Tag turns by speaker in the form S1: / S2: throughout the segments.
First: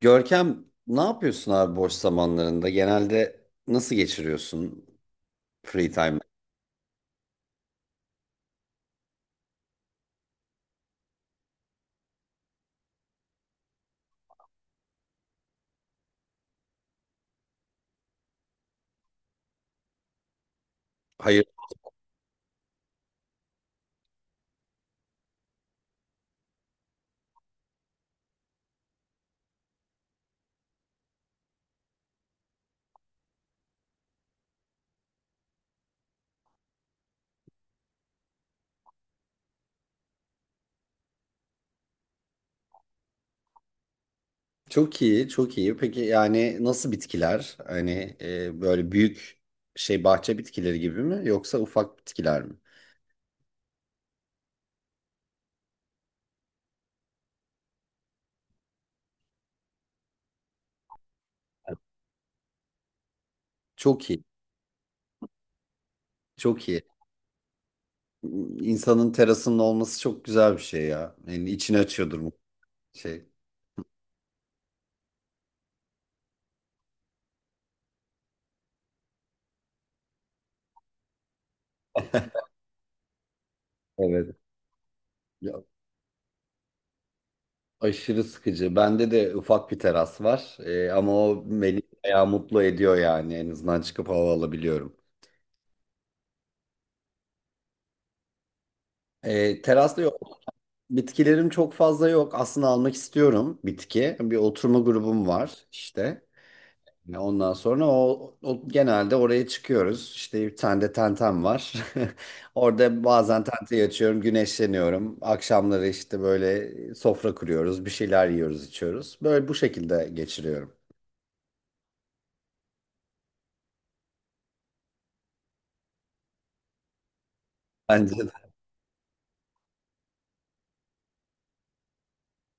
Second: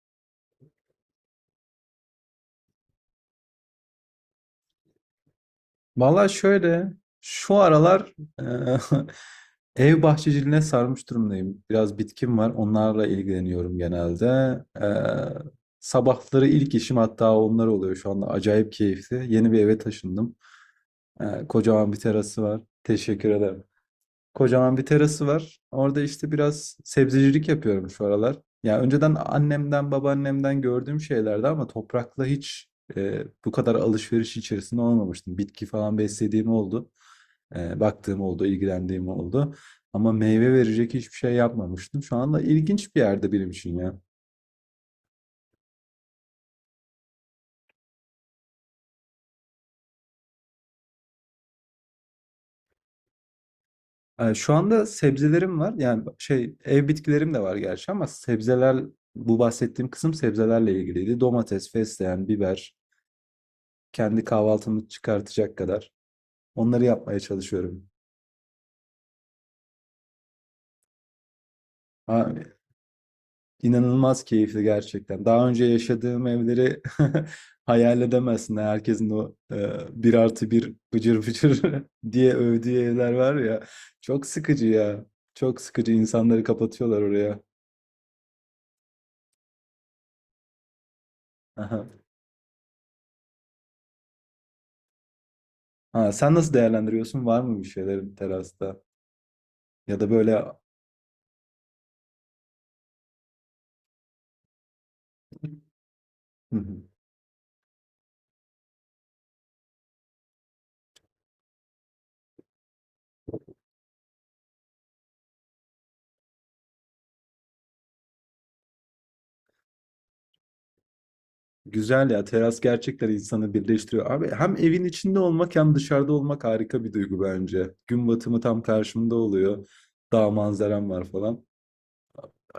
S1: Görkem ne yapıyorsun abi boş zamanlarında? Genelde nasıl geçiriyorsun free time?
S2: Valla şöyle, şu aralar eee, ev bahçeciliğine sarmış durumdayım. Biraz bitkim var, onlarla ilgileniyorum genelde. Sabahları ilk işim hatta onlar oluyor şu anda. Acayip keyifli. Yeni bir eve taşındım.
S1: Hayır.
S2: Kocaman bir terası var. Teşekkür ederim. Kocaman bir terası var. Orada işte biraz sebzecilik yapıyorum şu aralar. Ya önceden annemden, babaannemden gördüğüm şeylerdi ama toprakla hiç bu kadar alışveriş içerisinde olmamıştım. Bitki falan beslediğim oldu. Baktığım oldu, ilgilendiğim oldu. Ama meyve verecek hiçbir şey yapmamıştım. Şu anda ilginç bir yerde benim için ya.
S1: Çok iyi, çok iyi. Peki yani nasıl bitkiler? Hani böyle büyük şey bahçe bitkileri gibi mi yoksa ufak bitkiler mi?
S2: Şu anda sebzelerim var. Yani şey ev bitkilerim de var gerçi ama sebzeler bu bahsettiğim kısım sebzelerle ilgiliydi. Domates, fesleğen, biber,
S1: Çok iyi,
S2: kendi kahvaltımı çıkartacak kadar.
S1: çok iyi.
S2: Onları yapmaya çalışıyorum.
S1: İnsanın terasının olması çok güzel bir şey ya. Yani içini açıyordur
S2: Ha,
S1: mu şey.
S2: inanılmaz keyifli gerçekten. Daha önce yaşadığım evleri hayal edemezsin. Herkesin o bir artı bir bıcır bıcır diye övdüğü evler var ya. Çok
S1: Evet.
S2: sıkıcı ya. Çok
S1: Ya,
S2: sıkıcı. İnsanları kapatıyorlar oraya.
S1: aşırı sıkıcı. Bende de ufak bir teras var. Ama o beni
S2: Aha.
S1: bayağı mutlu ediyor yani. En azından çıkıp hava alabiliyorum.
S2: Ha, sen nasıl değerlendiriyorsun? Var mı bir şeylerin terasta?
S1: E,
S2: Ya
S1: terasta
S2: da
S1: yok.
S2: böyle...
S1: Bitkilerim çok fazla yok. Aslında almak istiyorum bitki. Bir oturma grubum var işte.
S2: Hı hı.
S1: Ondan sonra genelde oraya çıkıyoruz. İşte bir tane de tentem var. Orada bazen tenteyi açıyorum, güneşleniyorum. Akşamları işte böyle sofra kuruyoruz, bir şeyler yiyoruz, içiyoruz. Böyle bu şekilde geçiriyorum.
S2: Güzel ya teras gerçekten insanı birleştiriyor. Abi hem evin içinde olmak hem dışarıda olmak harika bir duygu bence. Gün
S1: Bence
S2: batımı
S1: de.
S2: tam karşımda oluyor. Dağ manzaram var falan.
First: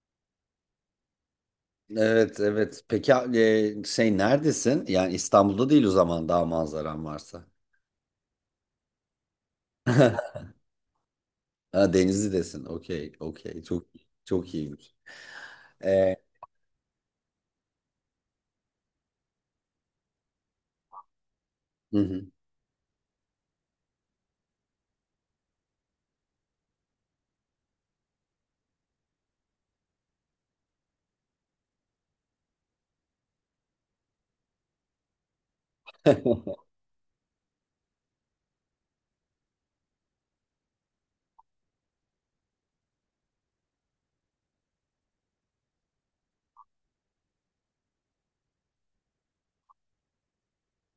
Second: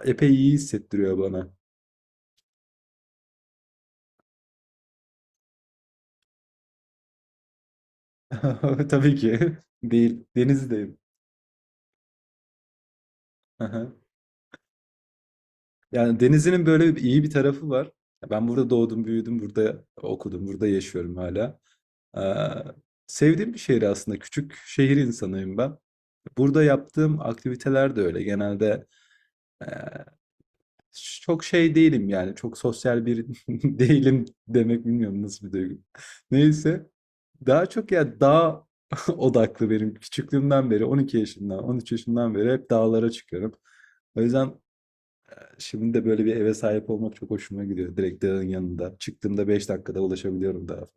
S2: Epey iyi hissettiriyor bana.
S1: Evet, evet. Peki şey neredesin? Yani İstanbul'da değil o zaman daha manzaran varsa.
S2: Tabii ki değil. Denizdeyim.
S1: Ha, Denizli'desin. Okey, okey. Çok
S2: Aha.
S1: çok iyiymiş. Ee,
S2: Yani denizinin böyle bir- iyi bir tarafı var. Ben burada doğdum, büyüdüm, burada okudum, burada yaşıyorum hala.
S1: hı
S2: Ee,
S1: hı.
S2: sevdiğim bir şehir aslında. Küçük şehir insanıyım ben. Burada yaptığım aktiviteler de öyle. Genelde çok şey değilim yani. Çok sosyal bir değilim demek bilmiyorum nasıl bir duygu. Neyse. Daha çok ya dağ odaklı benim. Küçüklüğümden beri 12 yaşından 13 yaşından beri hep dağlara çıkıyorum. O yüzden şimdi de böyle bir eve sahip olmak çok hoşuma gidiyor. Direkt dağın yanında. Çıktığımda beş dakikada ulaşabiliyorum dağa.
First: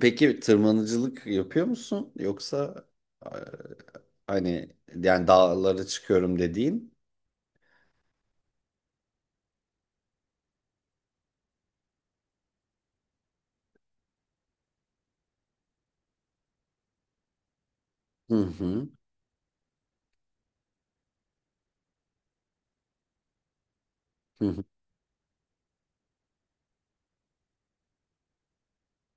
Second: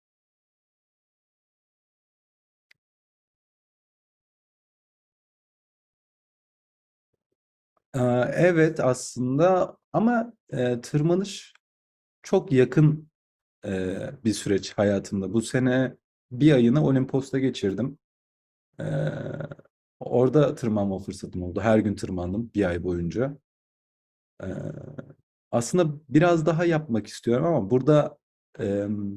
S1: Peki tırmanıcılık yapıyor musun? Yoksa e, hani yani dağlara çıkıyorum dediğin?
S2: Aa, evet aslında ama tırmanış çok yakın e, bir süreç hayatımda. Bu sene bir ayını Olimpos'ta geçirdim.
S1: Hı
S2: Ee,
S1: hı.
S2: orada tırmanma fırsatım oldu. Her gün tırmandım bir ay boyunca.
S1: Hı hı.
S2: Ee, aslında biraz daha yapmak istiyorum ama burada em,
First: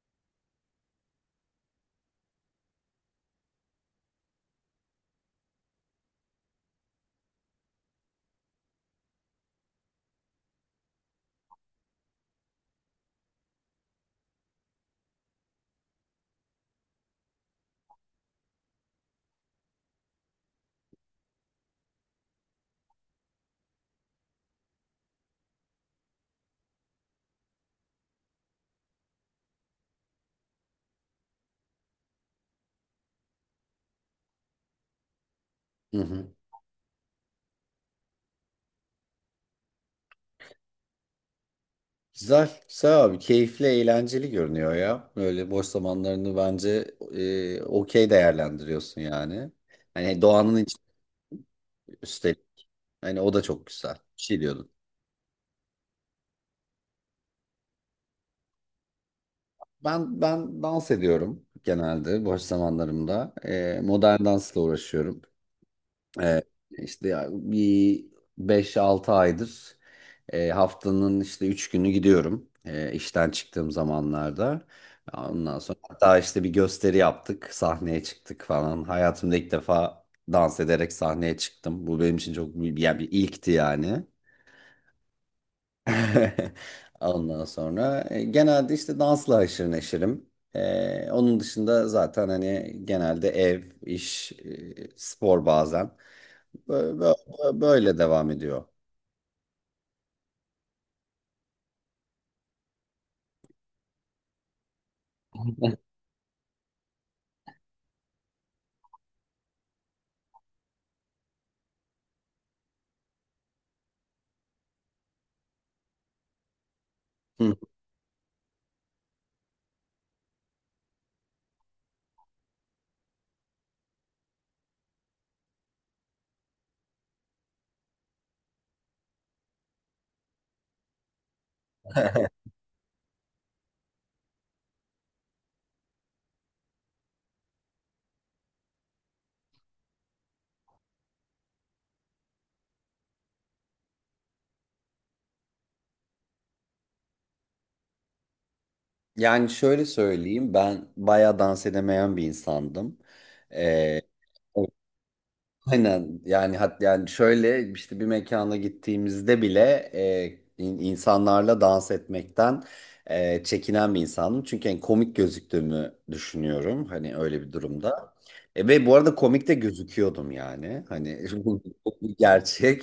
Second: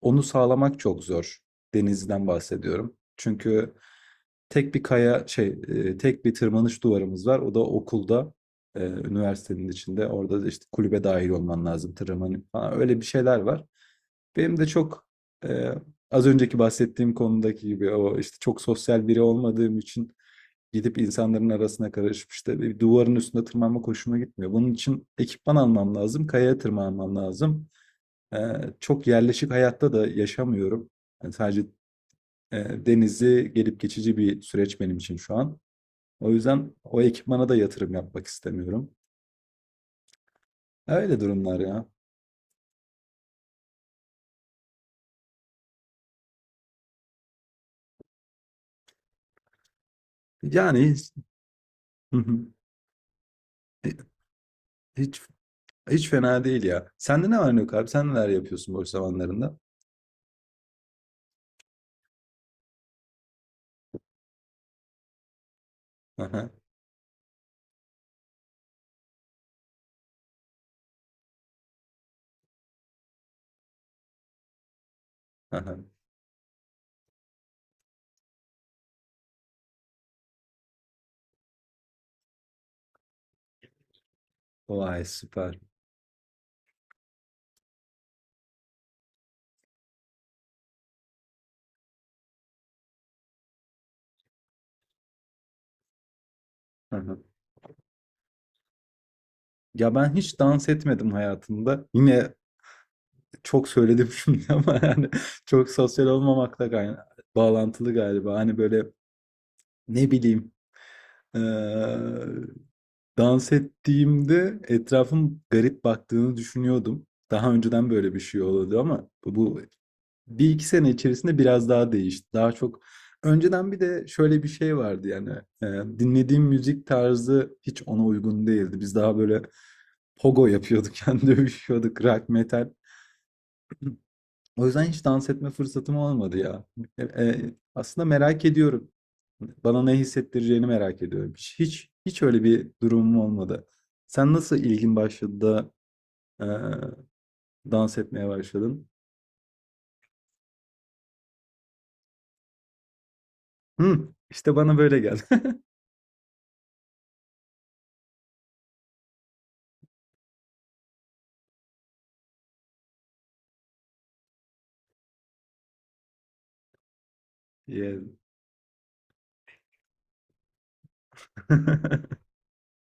S2: onu sağlamak çok zor. Denizden bahsediyorum. Çünkü tek bir kaya şey tek bir tırmanış duvarımız var. O da okulda üniversitenin içinde. Orada da işte kulübe dahil olman lazım tırmanın falan. Öyle bir şeyler var. Benim de çok e, az önceki bahsettiğim konudaki gibi o işte çok sosyal biri olmadığım için gidip insanların arasına karışıp işte bir duvarın üstüne tırmanmak hoşuma gitmiyor. Bunun için ekipman almam lazım, kayaya tırmanmam lazım. Ee, çok yerleşik hayatta da yaşamıyorum. Yani sadece denizi gelip geçici bir süreç benim için şu an.
S1: Hı
S2: O
S1: hı.
S2: yüzden o ekipmana da yatırım yapmak istemiyorum. Öyle durumlar ya.
S1: Güzel, güzel abi. Keyifli, eğlenceli görünüyor ya. Böyle boş zamanlarını bence okey değerlendiriyorsun yani. Hani doğanın içi
S2: Yani hiç,
S1: üstelik. Hani o da çok güzel. Bir şey diyordun.
S2: hiç hiç fena değil ya. Sende ne var ne yok abi? Sen neler yapıyorsun boş zamanlarında?
S1: Ben dans ediyorum genelde boş zamanlarımda. Modern dansla uğraşıyorum. Ee,
S2: Aha,
S1: işte ya bir 5-6 aydır haftanın işte 3 günü gidiyorum işten çıktığım zamanlarda. Ondan sonra
S2: aha.
S1: hatta işte bir gösteri yaptık, sahneye çıktık falan. Hayatımda ilk defa dans ederek sahneye çıktım. Bu benim için çok büyük- yani bir ilkti yani.
S2: Vay süper.
S1: Ondan sonra genelde işte dansla haşır neşirim. Onun dışında zaten hani genelde ev, iş, spor bazen. Bö-
S2: Aha.
S1: Böyle devam ediyor.
S2: Ya ben hiç dans etmedim hayatımda. Yine çok söyledim şimdi ama yani çok sosyal olmamakla gayna- bağlantılı galiba. Hani böyle ne bileyim Eee, dans ettiğimde etrafım garip baktığını düşünüyordum. Daha
S1: Hı.
S2: önceden böyle bir şey oluyordu ama bu bir iki sene içerisinde biraz daha değişti. Daha çok önceden bir de şöyle bir şey vardı yani dinlediğim müzik tarzı hiç ona uygun değildi. Biz daha böyle pogo yapıyorduk, yani dövüşüyorduk, rock metal. O yüzden hiç dans etme fırsatım olmadı ya. Aslında merak ediyorum. Bana ne hissettireceğini merak ediyorum. Hiç öyle bir durumum olmadı. Sen nasıl ilgin başladı da e, dans etmeye başladın?
S1: Yani şöyle söyleyeyim ben bayağı dans edemeyen bir insandım. E,
S2: Hı, işte bana böyle geldi.
S1: Aynen yani yani şöyle işte bir mekana gittiğimizde bile insanlarla dans etmekten çekinen bir insanım. Çünkü en komik gözüktüğümü düşünüyorum hani öyle bir
S2: Yeah.
S1: durumda. Ve bu arada komik de gözüküyordum yani. Hani
S2: Hı
S1: bu bir gerçek.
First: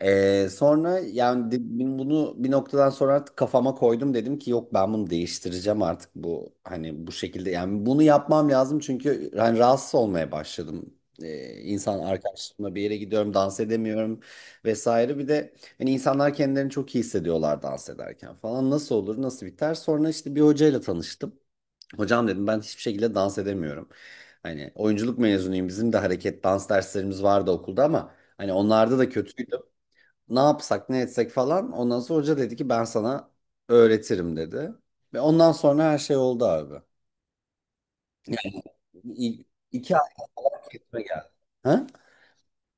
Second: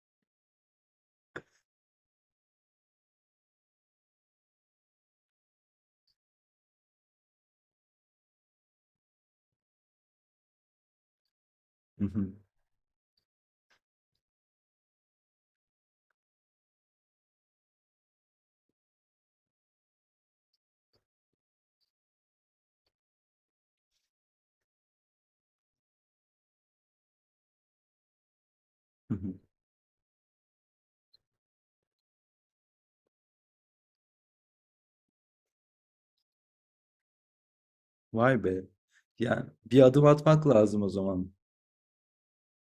S1: Sonra yani bunu bir noktadan sonra artık kafama koydum dedim ki yok ben bunu değiştireceğim artık bu hani bu şekilde yani bunu yapmam lazım çünkü hani rahatsız olmaya başladım. E, insan
S2: hı.
S1: arkadaşlarımla bir yere gidiyorum dans edemiyorum vesaire bir de hani insanlar kendilerini çok iyi hissediyorlar dans ederken falan nasıl olur nasıl biter sonra işte bir hocayla tanıştım. Hocam dedim ben hiçbir şekilde dans edemiyorum. Hani oyunculuk mezunuyum. Bizim de hareket dans derslerimiz vardı okulda ama hani onlarda da
S2: Hı hı.
S1: kötüydüm. Ne yapsak ne etsek falan. Ondan sonra hoca dedi ki ben sana öğretirim dedi. Ve ondan sonra her şey oldu abi.
S2: Vay be.
S1: İ
S2: Yani bir
S1: iki
S2: adım
S1: ay
S2: atmak
S1: falan
S2: lazım o
S1: eğitime geldi.
S2: zaman.
S1: Ha?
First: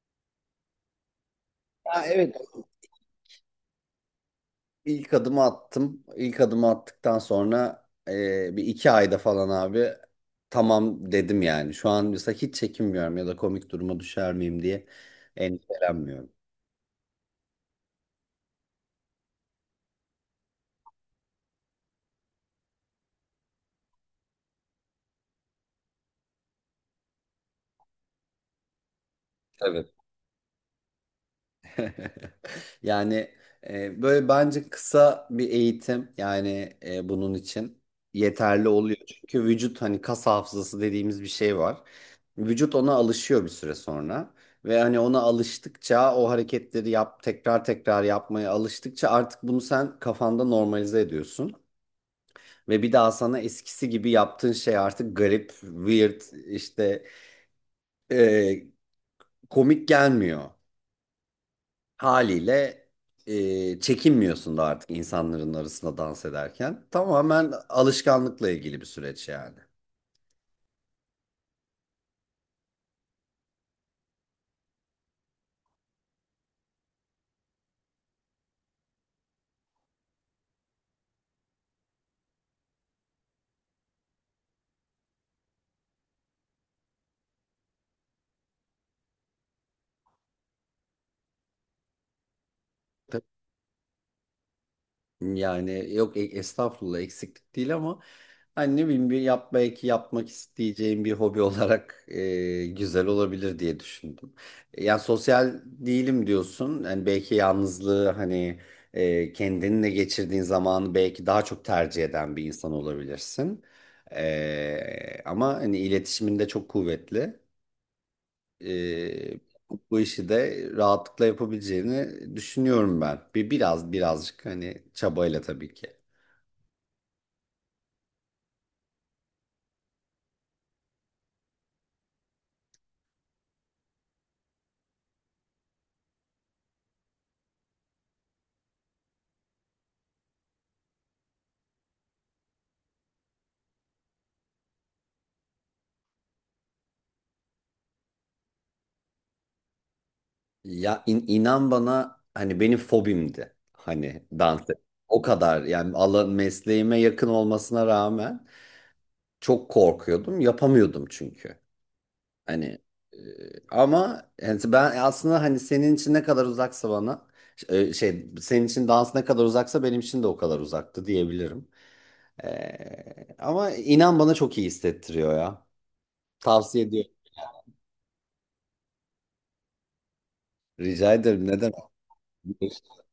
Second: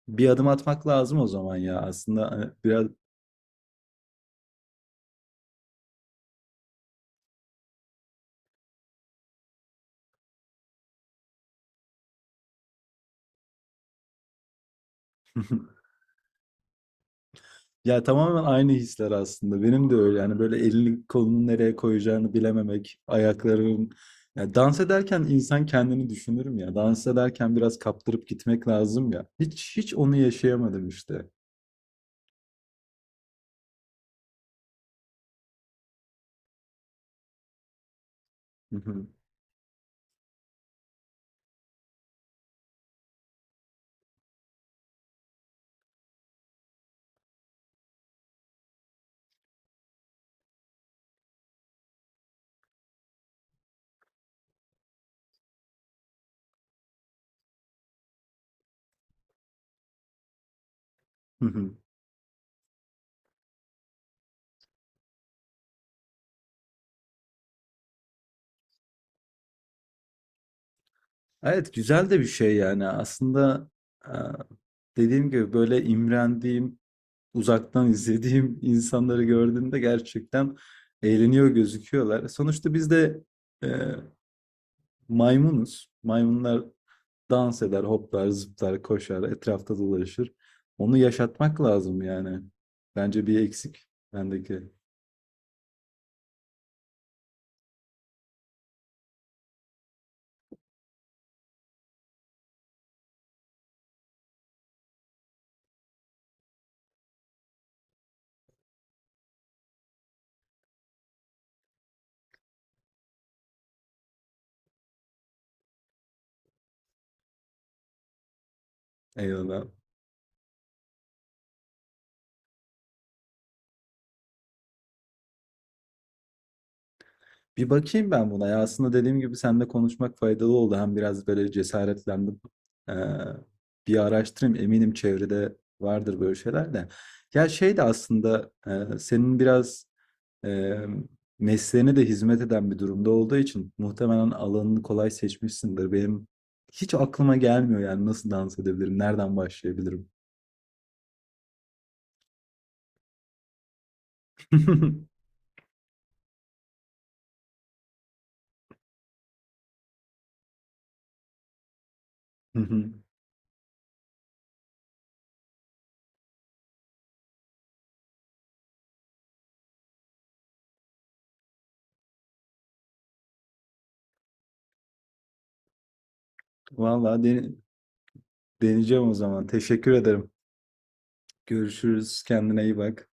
S2: Bir adım atmak lazım o zaman ya
S1: Ha,
S2: aslında
S1: evet.
S2: hani biraz
S1: İlk adımı attım. İlk adımı attıktan sonra 1-2 ayda falan abi tamam dedim yani. Şu an mesela hiç çekinmiyorum ya da komik duruma düşer miyim diye endişelenmiyorum.
S2: ya tamamen aynı hisler aslında benim de öyle yani böyle elini kolunu nereye koyacağını bilememek ayakların ya dans ederken insan kendini düşünürüm ya dans ederken biraz kaptırıp gitmek lazım ya hiç
S1: Evet.
S2: hiç onu yaşayamadım işte.
S1: Yani böyle bence kısa bir eğitim yani bunun için yeterli
S2: Hı
S1: oluyor.
S2: hı,
S1: Çünkü vücut hani kas hafızası dediğimiz bir şey var. Vücut ona alışıyor bir süre sonra ve hani ona alıştıkça o hareketleri yap tekrar tekrar yapmaya alıştıkça artık bunu sen kafanda normalize ediyorsun. Ve bir daha sana eskisi gibi yaptığın şey artık garip, weird, işte e, komik gelmiyor.
S2: hı hı.
S1: Haliyle çekinmiyorsun da artık insanların arasında dans ederken. Tamamen alışkanlıkla ilgili bir süreç yani.
S2: Evet güzel de bir şey yani aslında e, dediğim gibi böyle imrendiğim uzaktan izlediğim insanları gördüğümde gerçekten eğleniyor gözüküyorlar. Sonuçta biz de e, maymunuz. Maymunlar dans eder, hoplar, zıplar, koşar, etrafta dolaşır. Onu yaşatmak lazım yani. Bence bir eksik bendeki.
S1: Yani yok estağfurullah eksiklik değil ama hani ne bileyim bir belki yapmak isteyeceğim bir hobi olarak güzel olabilir diye düşündüm. Yani sosyal değilim diyorsun. Yani belki yalnızlığı hani kendinle geçirdiğin zamanı belki daha çok tercih eden bir insan olabilirsin. Ama hani iletişiminde çok kuvvetli. E,
S2: Eyvallah.
S1: bu işi de rahatlıkla yapabileceğini düşünüyorum ben. Biraz birazcık hani çabayla tabii ki.
S2: Bir bakayım ben buna. Ya aslında dediğim gibi seninle konuşmak faydalı oldu. Hem biraz böyle cesaretlendim. Ee, bir araştırayım. Eminim çevrede vardır böyle şeyler de. Ya şey de aslında senin biraz eee, mesleğine de hizmet eden bir durumda olduğu için muhtemelen alanını kolay seçmişsindir. Benim hiç aklıma gelmiyor yani nasıl dans edebilirim, nereden başlayabilirim?
S1: Ya inan bana hani benim fobimdi hani. O kadar yani alan mesleğime yakın olmasına rağmen çok korkuyordum. Yapamıyordum çünkü. Hani e, ama yani ben aslında hani senin için ne kadar uzaksa bana şey senin için dans ne kadar uzaksa benim için de o kadar uzaktı diyebilirim. Ama inan bana çok iyi hissettiriyor ya. Tavsiye ediyorum.
S2: Vallahi dene- deneyeceğim o zaman. Teşekkür ederim.
S1: Rica ederim. Ne demek?
S2: Görüşürüz. Kendine iyi bak.